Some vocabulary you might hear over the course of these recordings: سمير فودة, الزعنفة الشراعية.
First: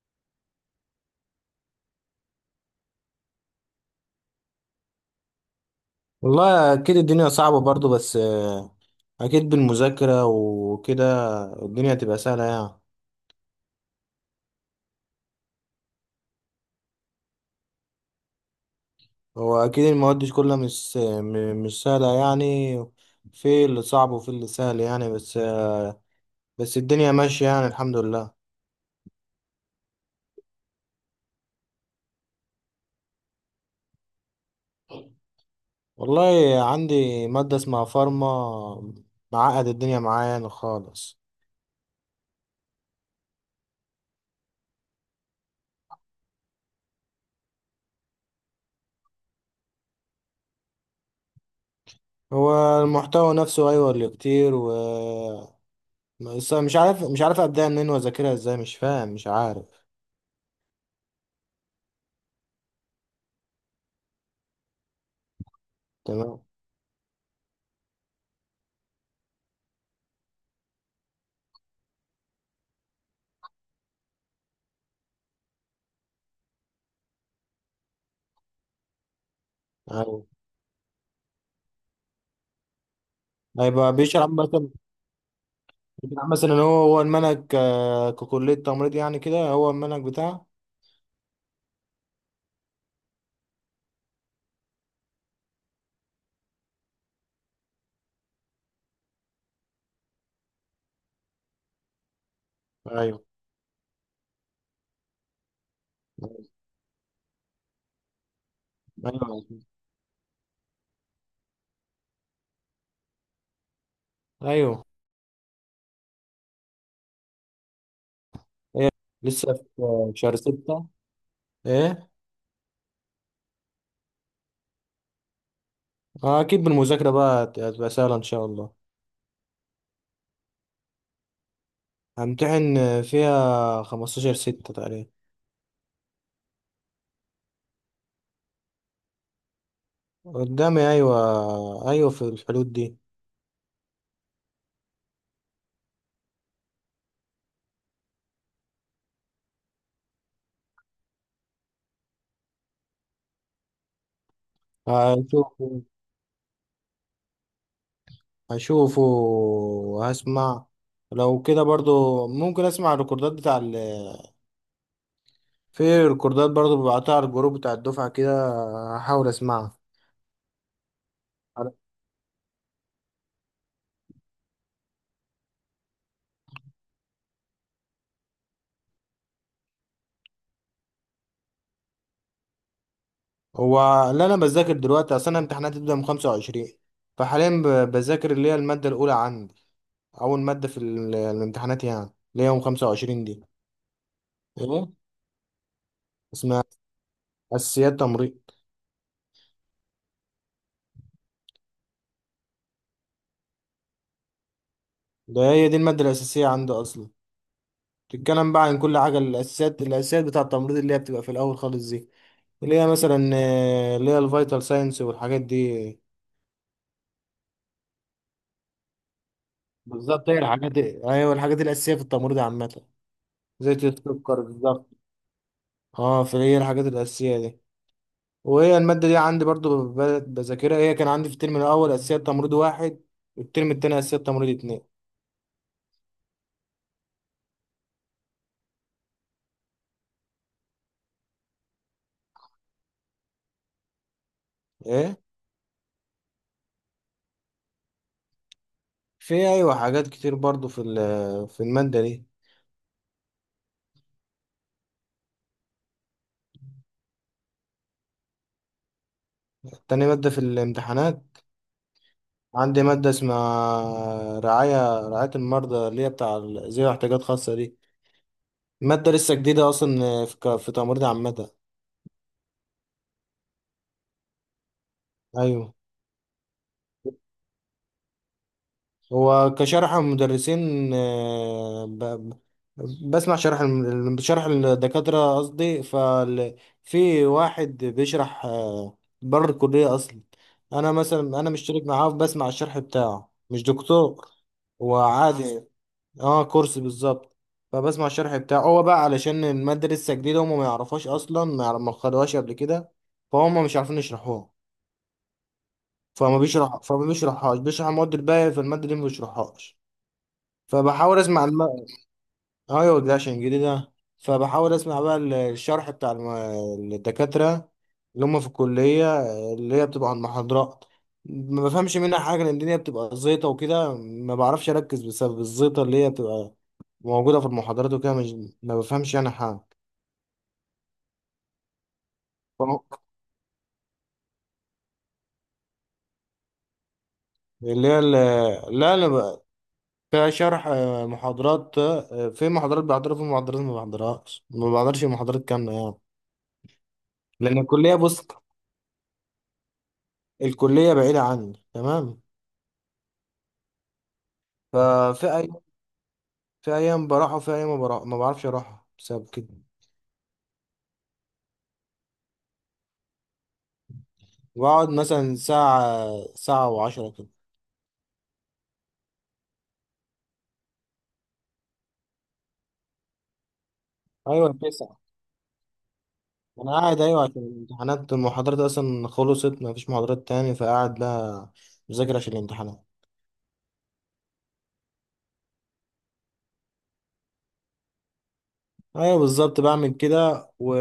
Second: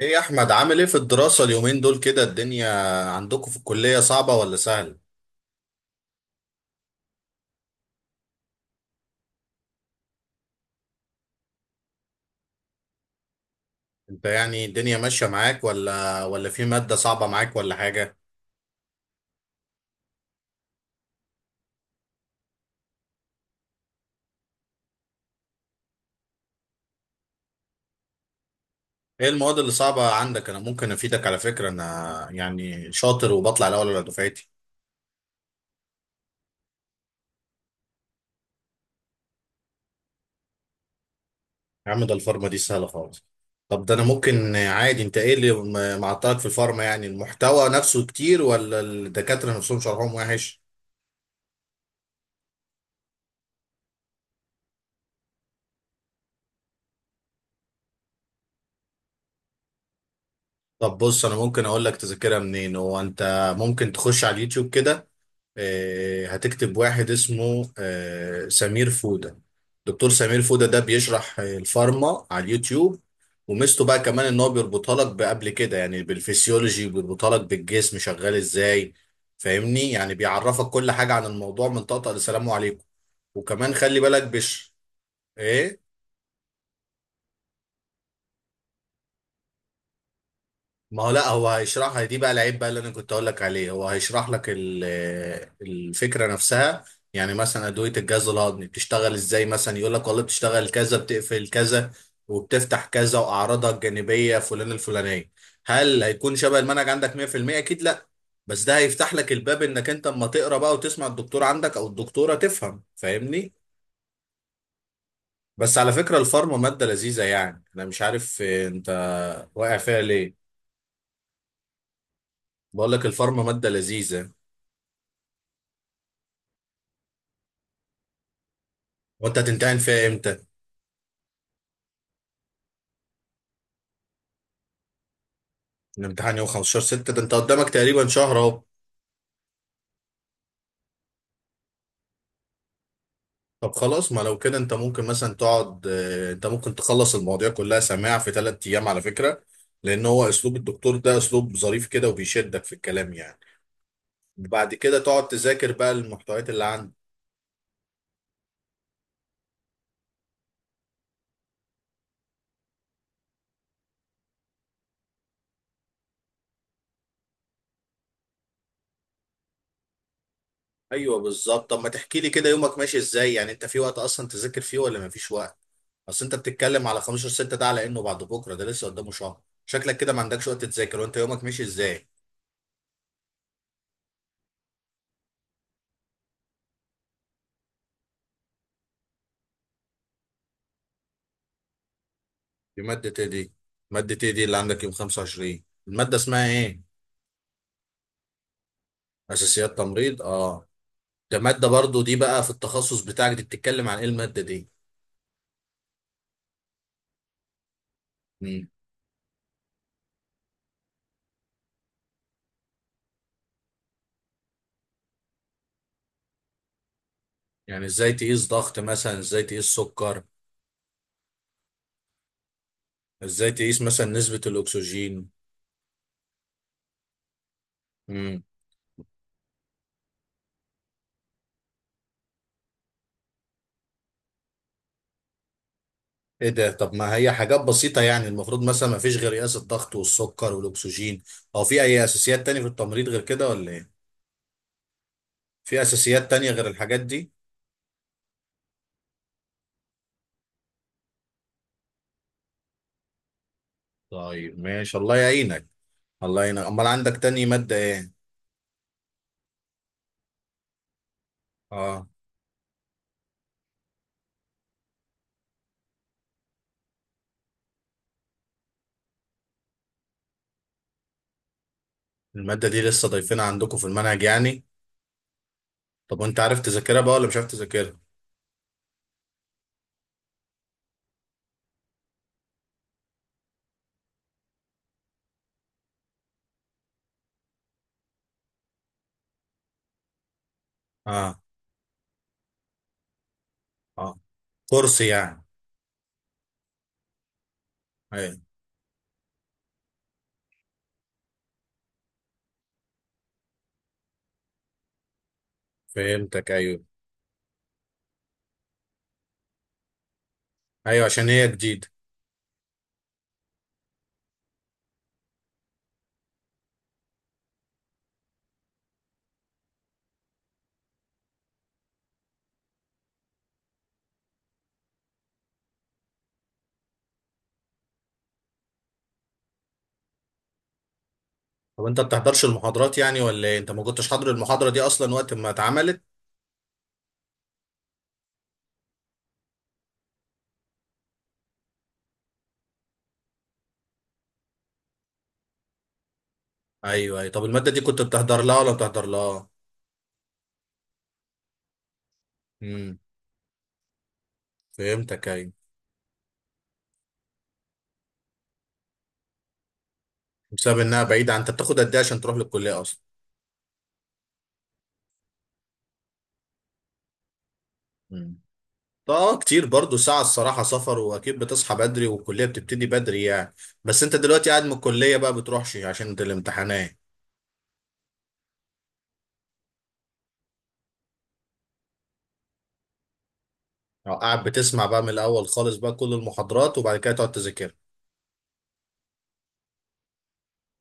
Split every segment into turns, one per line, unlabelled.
ايه يا احمد، عامل ايه في الدراسة اليومين دول؟ كده الدنيا عندكم في الكلية صعبة ولا سهلة؟
والله اكيد الدنيا صعبة برضو بس اكيد بالمذاكرة وكده الدنيا تبقى سهلة يعني.
انت يعني الدنيا ماشية معاك ولا في مادة صعبة معاك ولا حاجة؟
هو اكيد المواد دي كلها مش مش سهلة يعني، في اللي صعب وفي اللي سهل يعني بس الدنيا ماشية يعني، الحمد لله.
ايه المواد اللي صعبة عندك؟ انا ممكن افيدك، على فكرة انا يعني شاطر وبطلع الاول على دفعتي.
والله عندي مادة اسمها فارما، معقد الدنيا معايا يعني خالص.
يا عم ده الفارما دي سهلة خالص. طب ده انا ممكن عادي، انت ايه اللي معطلك في الفارما؟ يعني المحتوى نفسه كتير ولا الدكاترة نفسهم شرحهم وحش؟
هو المحتوى نفسه ايوه اللي كتير و بس مش عارف ابدأ منين واذاكرها ازاي، مش فاهم مش عارف.
طب بص انا ممكن اقول لك تذاكرها منين. هو انت ممكن تخش على اليوتيوب كده،
تمام.
هتكتب واحد اسمه سمير فودة. دكتور سمير فودة ده بيشرح الفارما على اليوتيوب. وميزته بقى كمان ان هو بيربطها لك بقبل كده، يعني بالفسيولوجي بيربطها لك بالجسم شغال ازاي. فاهمني؟ يعني
أيوة.
بيعرفك كل حاجة عن الموضوع من طقطقة لسلام عليكم. وكمان
هيبقى
خلي بالك
بيشرح مثلا،
ايه.
ان هو المنهج، ككلية تمريض يعني كده هو المنهج بتاعه.
ما هو لا هو هيشرحها دي، بقى العيب بقى اللي انا كنت اقول لك عليه، هو هيشرح لك الفكره نفسها. يعني مثلا ادويه الجهاز الهضمي بتشتغل ازاي، مثلا يقول لك والله بتشتغل كذا، بتقفل كذا وبتفتح كذا
ايوه،
واعراضها الجانبيه فلان الفلانيه. هل هيكون شبه المنهج عندك 100%؟ اكيد لا. بس ده هيفتح لك الباب
ايوه،
انك انت اما تقرا بقى وتسمع الدكتور عندك او الدكتوره تفهم. فاهمني؟
ايوه.
بس على فكره الفارما ماده لذيذه. يعني انا مش عارف انت
إيه. لسه
واقع فيها
في
ليه.
شهر ستة. ايه.
بقول لك الفارما ماده لذيذه.
اكيد بالمذاكرة بقى هتبقى سهلة ان شاء الله.
وانت هتمتحن فيها امتى؟
همتحن فيها 15/6 تقريبا.
الامتحان يوم 15 6، ده انت قدامك تقريبا شهر اهو.
قدامي، ايوه، ايوه، في الحدود دي.
طب خلاص، ما لو كده انت ممكن مثلا تقعد، انت ممكن تخلص المواضيع كلها سماع في 3 ايام على فكرة. لان هو اسلوب الدكتور ده اسلوب ظريف كده وبيشدك في الكلام يعني. بعد كده تقعد
هشوفه
تذاكر بقى المحتويات اللي عندك.
هشوفه وهسمع. لو كده برضو ممكن اسمع الريكوردات بتاع، في ريكوردات برضو ببعتها على الجروب بتاع الدفعة كده، هحاول اسمعها.
ايوه بالظبط. طب ما تحكي لي كده، يومك ماشي ازاي؟ يعني انت في وقت اصلا تذاكر فيه ولا ما فيش وقت؟ اصل انت بتتكلم على 15 6 ده على انه بعد بكرة، ده لسه قدامه شهر. شكلك كده ما عندكش وقت تذاكر، وانت يومك ماشي ازاي؟
هو اللي انا بذاكر دلوقتي، اصل انا امتحاناتي بتبدأ من 25. فحاليا بذاكر اللي هي المادة الأولى عندي، أول مادة في الامتحانات يعني، اللي هي يوم
دي مادة
25
ايه
دي.
دي؟ مادة ايه دي اللي عندك يوم
ايه.
25؟ المادة اسمها
اسمها
ايه؟
أساسيات تمريض.
اساسيات تمريض، اه. ده مادة برضو دي بقى في التخصص بتاعك، دي بتتكلم عن ايه المادة دي؟
ده هي دي المادة الأساسية عندي أصلا. تتكلم بقى
مم.
عن كل حاجة، الأساسيات بتاع التمريض، اللي هي بتبقى في الأول خالص دي. اللي هي مثلا اللي هي الفيتال ساينس والحاجات دي.
يعني ازاي تقيس ضغط مثلا، ازاي تقيس سكر؟
بالظبط، هي الحاجات، ايوه، الحاجات الاساسيه في التمريض عامه.
ازاي تقيس
زيت
مثلا نسبة
السكر بالظبط.
الاكسجين؟
اه، فهي الحاجات الاساسيه دي.
مم.
وهي الماده دي عندي برضو بذاكرها. هي كان عندي في الترم الاول اساسيه تمريض واحد، والترم التاني اساسيه تمريض اتنين.
ايه ده؟ طب ما هي حاجات بسيطة يعني، المفروض مثلا ما فيش غير قياس الضغط والسكر والاكسجين، او في اي اساسيات تانية في التمريض غير كده ولا ايه؟
ايه.
في اساسيات تانية غير الحاجات دي؟
في، ايوه، حاجات كتير برضو في في الماده دي.
طيب ماشي الله يعينك. الله يعينك، امال عندك تاني مادة ايه؟
تاني ماده في الامتحانات
اه.
عندي ماده اسمها رعايه المرضى، اللي هي بتاع ذوي احتياجات خاصه دي. ماده لسه جديده اصلا في في تمريض عامه.
المادة دي لسه ضايفينها عندكم في المنهج يعني؟
ايوه.
طب وانت عارف تذاكرها بقى ولا مش عارف تذاكرها؟
هو كشرح المدرسين، بسمع شرح شرح الدكاترة قصدي. ففي واحد بيشرح بره الكلية أصلا. أنا
اه.
مثلا، أنا مشترك معاه بسمع الشرح بتاعه، مش
اه،
دكتور، هو
كورس يعني؟
عادي، اه كورس بالظبط. فبسمع
ايوه.
الشرح بتاعه هو بقى علشان المادة لسه جديدة، هما ما يعرفوش أصلا، ما خدوهاش قبل كده، فهم مش عارفين يشرحوها.
فهمتك، ايوه.
فما بيشرحهاش، بيشرح المواد الباقية، في المادة دي ما بيشرحهاش.
ايوه،
فبحاول
عشان
اسمع
هي جديدة.
ايوه ده عشان جديدة. فبحاول اسمع بقى الشرح بتاع الدكاترة، اللي هم في الكلية، اللي هي بتبقى عن محاضرات. ما بفهمش منها حاجة، لأن الدنيا بتبقى زيطة وكده، ما بعرفش أركز بسبب الزيطة اللي هي بتبقى موجودة في المحاضرات، وكده مش... ما بفهمش يعني حاجة.
طب انت بتحضرش
فهو-
المحاضرات يعني ولا ايه؟ انت ما كنتش حاضر المحاضرة دي اصلا وقت ما اتعملت؟
اللي هي ال... لا، كشرح، محاضرات، في محاضرات بحضرها، في محاضرات ما بحضرهاش، ما بحضرش محاضرات كاملة يعني.
ايوه ايوه. طب
لأن
المادة دي
الكلية،
كنت
بص،
بتحضر لها ولا بتحضر لها؟
الكلية بعيدة عني تمام.
امم،
ففي
فهمتك ايوه.
أيام، في أيام بروح وفي أيام ما بروح، ما بعرفش أروح بسبب كده.
بسبب انها بعيدة عن- انت بتاخد قد ايه عشان تروح للكلية اصلا؟
بقعد مثلا ساعة، ساعة وعشرة كده.
امم. طب اه كتير برضو ساعة الصراحة، سفر، واكيد بتصحى بدري والكلية بتبتدي بدري يعني. بس انت دلوقتي
أيوة
قاعد من
تسعة.
الكلية بقى بتروحش عشان
أنا
الامتحانات؟
قاعد، أيوة، عشان الامتحانات، المحاضرات أصلا خلصت مفيش محاضرات تاني، فقاعد بقى مذاكر عشان الامتحانات.
أو قاعد بتسمع بقى من الاول خالص بقى كل المحاضرات وبعد كده تقعد تذاكرها؟
أيوة بالظبط، بعمل كده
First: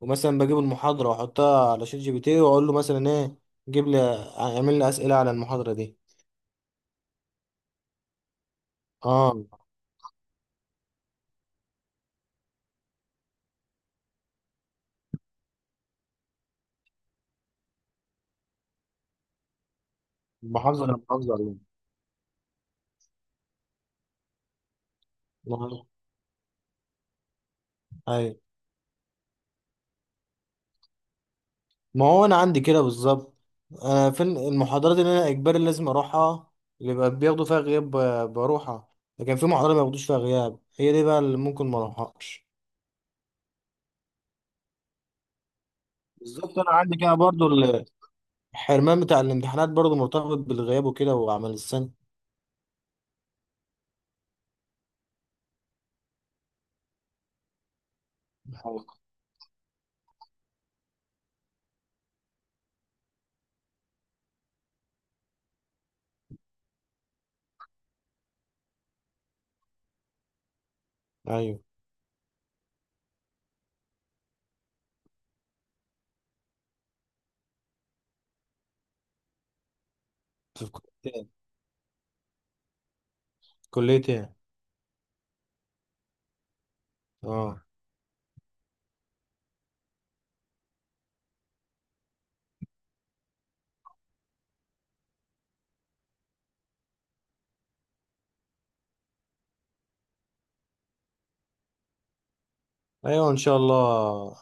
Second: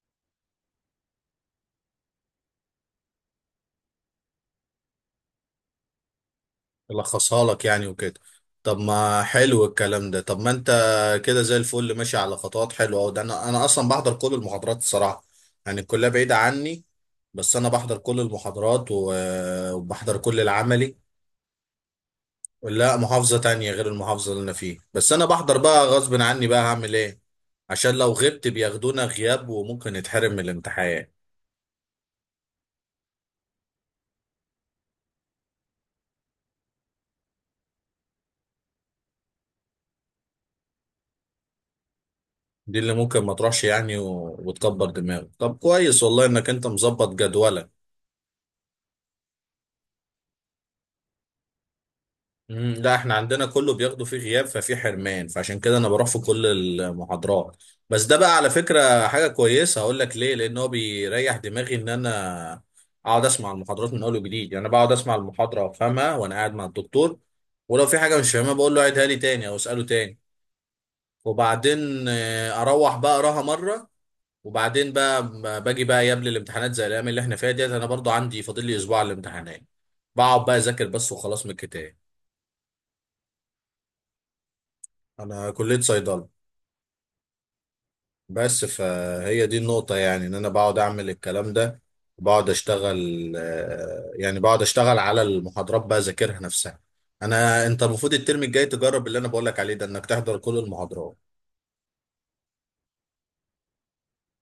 ومثلا بجيب المحاضرة وأحطها على شات جي بي تي وأقول له مثلا إيه، جيب لي، اعمل لي أسئلة على المحاضرة دي.
يلخصها لك يعني وكده. طب ما
أه.
حلو الكلام ده. طب ما انت كده زي الفل، ماشي على خطوات حلوه أوي. ده انا اصلا بحضر كل المحاضرات الصراحه. يعني الكليه بعيده عني، بس انا بحضر كل المحاضرات وبحضر كل
محافظة، أنا
العملي.
محافظة عليها.
لا، محافظه تانية غير المحافظه اللي انا فيها، بس انا بحضر بقى غصب عني بقى. هعمل ايه عشان لو
أيوة.
غبت بياخدونا غياب وممكن نتحرم من الامتحان.
ما هو انا عندي كده بالظبط، انا في المحاضرات اللي انا اجباري لازم اروحها، اللي بقى بياخدوا فيها غياب، بروحها. لكن في محاضرات ما بياخدوش فيها غياب، هي دي بقى اللي ممكن ما اروحهاش.
دي اللي ممكن ما تروحش يعني وتكبر دماغك. طب كويس والله انك
بالظبط
انت
انا عندي
مظبط
كده برضو
جدولك.
الحرمان بتاع الامتحانات برضو مرتبط بالغياب وكده وعمل السنه.
مم، لا احنا عندنا كله بياخده فيه غياب، ففي حرمان، فعشان كده انا بروح في كل المحاضرات. بس ده بقى على فكرة حاجة كويسة، هقول لك ليه، لان هو بيريح دماغي ان انا اقعد اسمع المحاضرات من اول وجديد. يعني انا بقعد اسمع المحاضرة وافهمها وانا قاعد مع الدكتور، ولو في حاجة مش فاهمها بقول له عيدها لي تاني او اساله تاني.
ايوه.
وبعدين اروح بقى اقراها مرة. وبعدين بقى ما باجي بقى قبل الامتحانات زي الايام اللي احنا فيها ديت، انا برضو عندي فاضل لي اسبوع على الامتحانات، بقعد بقى
في
اذاكر بس
كليتين،
وخلاص من الكتاب.
كليتين.
انا كلية صيدلة.
اه.
بس فهي دي النقطة، يعني ان انا بقعد اعمل الكلام ده. بقعد اشتغل يعني بقعد اشتغل على المحاضرات بقى اذاكرها نفسها. انا انت المفروض الترم الجاي تجرب اللي انا بقولك عليه ده، انك تحضر كل المحاضرات.
ايوه ان شاء الله.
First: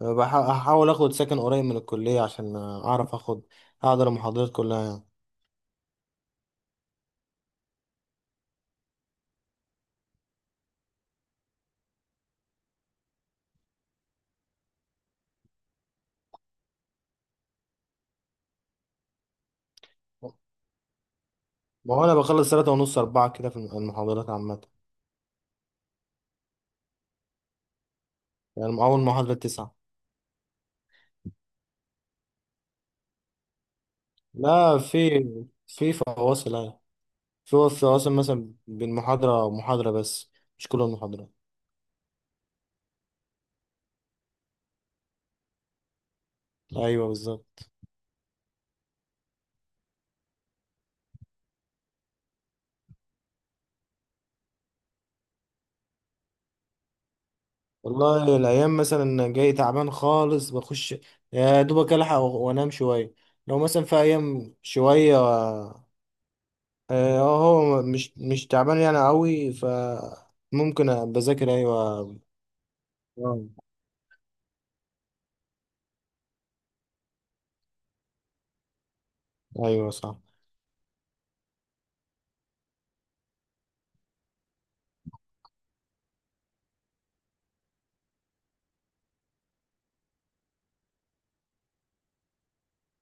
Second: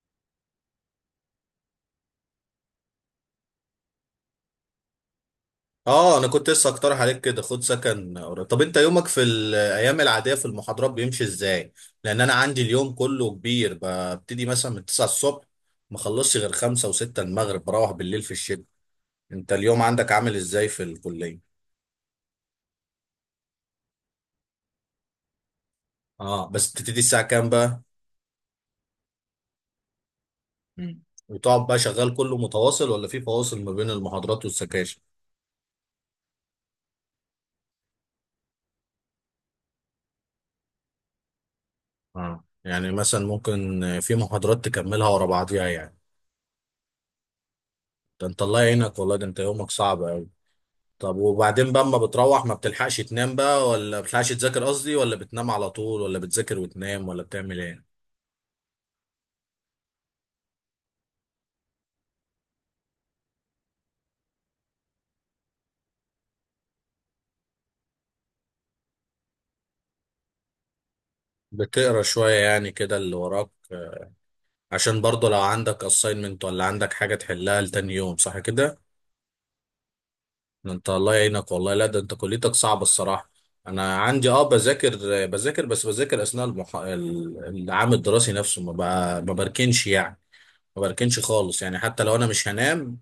هحاول اخد سكن قريب من الكليه عشان اعرف، احضر المحاضرات كلها يعني.
اه انا كنت لسه اقترح عليك كده خد سكن قريب. طب انت يومك في الايام العاديه في المحاضرات بيمشي ازاي؟ لان انا عندي اليوم كله كبير، ببتدي مثلا من 9 الصبح، ما اخلصش غير 5 و6 المغرب، بروح بالليل في الشتاء. انت اليوم عندك عامل ازاي في الكليه؟
ما هو انا بخلص ثلاثة ونص، أربعة كده في المحاضرات عامة.
اه، بس بتبتدي الساعه كام بقى؟
يعني من أول محاضرة تسعة.
مم. وتقعد بقى شغال كله متواصل ولا في فواصل ما بين المحاضرات
لا،
والسكاشن؟
في، في فواصل أيوة، في فواصل مثلا بين محاضرة ومحاضرة بس، مش كل المحاضرات.
اه، يعني مثلا ممكن في محاضرات تكملها ورا بعضيها يعني.
أيوة بالظبط.
ده انت الله يعينك والله، ده انت يومك صعب. طب وبعدين بقى اما بتروح، ما بتلحقش تنام بقى، ولا بتلحقش تذاكر قصدي، ولا بتنام على طول، ولا بتذاكر وتنام، ولا بتعمل ايه؟
والله الأيام مثلا جاي تعبان خالص بخش، يا دوبك ألحق وأنام شوية. لو مثلا في أيام شوية، هو مش تعبان يعني أوي، فممكن بذاكر
بتقرا
أيوة.
شوية يعني كده اللي
آه،
وراك؟ عشان برضه لو عندك assignment ولا عندك حاجة تحلها لتاني يوم، صح كده؟
أيوة صح.
ده انت الله يعينك والله، لا ده انت كليتك صعبة الصراحة. انا عندي، اه، بذاكر اثناء العام الدراسي نفسه، ما بركنش يعني. ما بركنش خالص يعني، حتى لو انا مش هنام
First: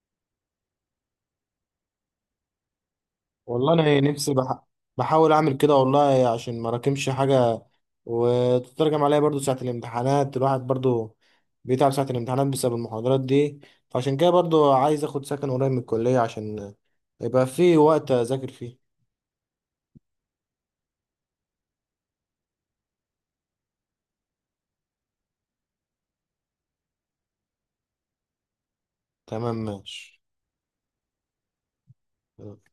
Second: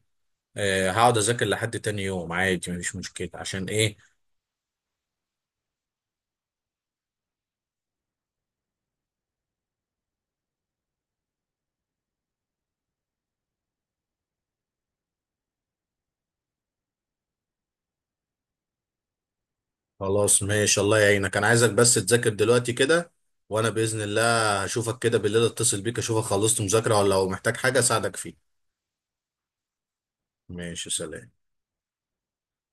هقعد اذاكر لحد تاني يوم عادي، مفيش مشكلة. عشان
والله
ايه؟
انا نفسي بحاول اعمل كده والله عشان ما راكمش حاجه، وتترجم عليا برضو ساعه الامتحانات، الواحد برضو بيتعب ساعه الامتحانات بسبب المحاضرات دي. فعشان كده برضو عايز اخد سكن قريب من الكليه عشان يبقى في وقت اذاكر فيه.
خلاص ماشي، الله يعينك. انا عايزك بس تذاكر دلوقتي كده، وانا باذن الله هشوفك كده بالليل، اتصل بيك اشوفك خلصت مذاكره ولا لو محتاج حاجه اساعدك فيه.
تمام، ماشي.
ماشي، سلام.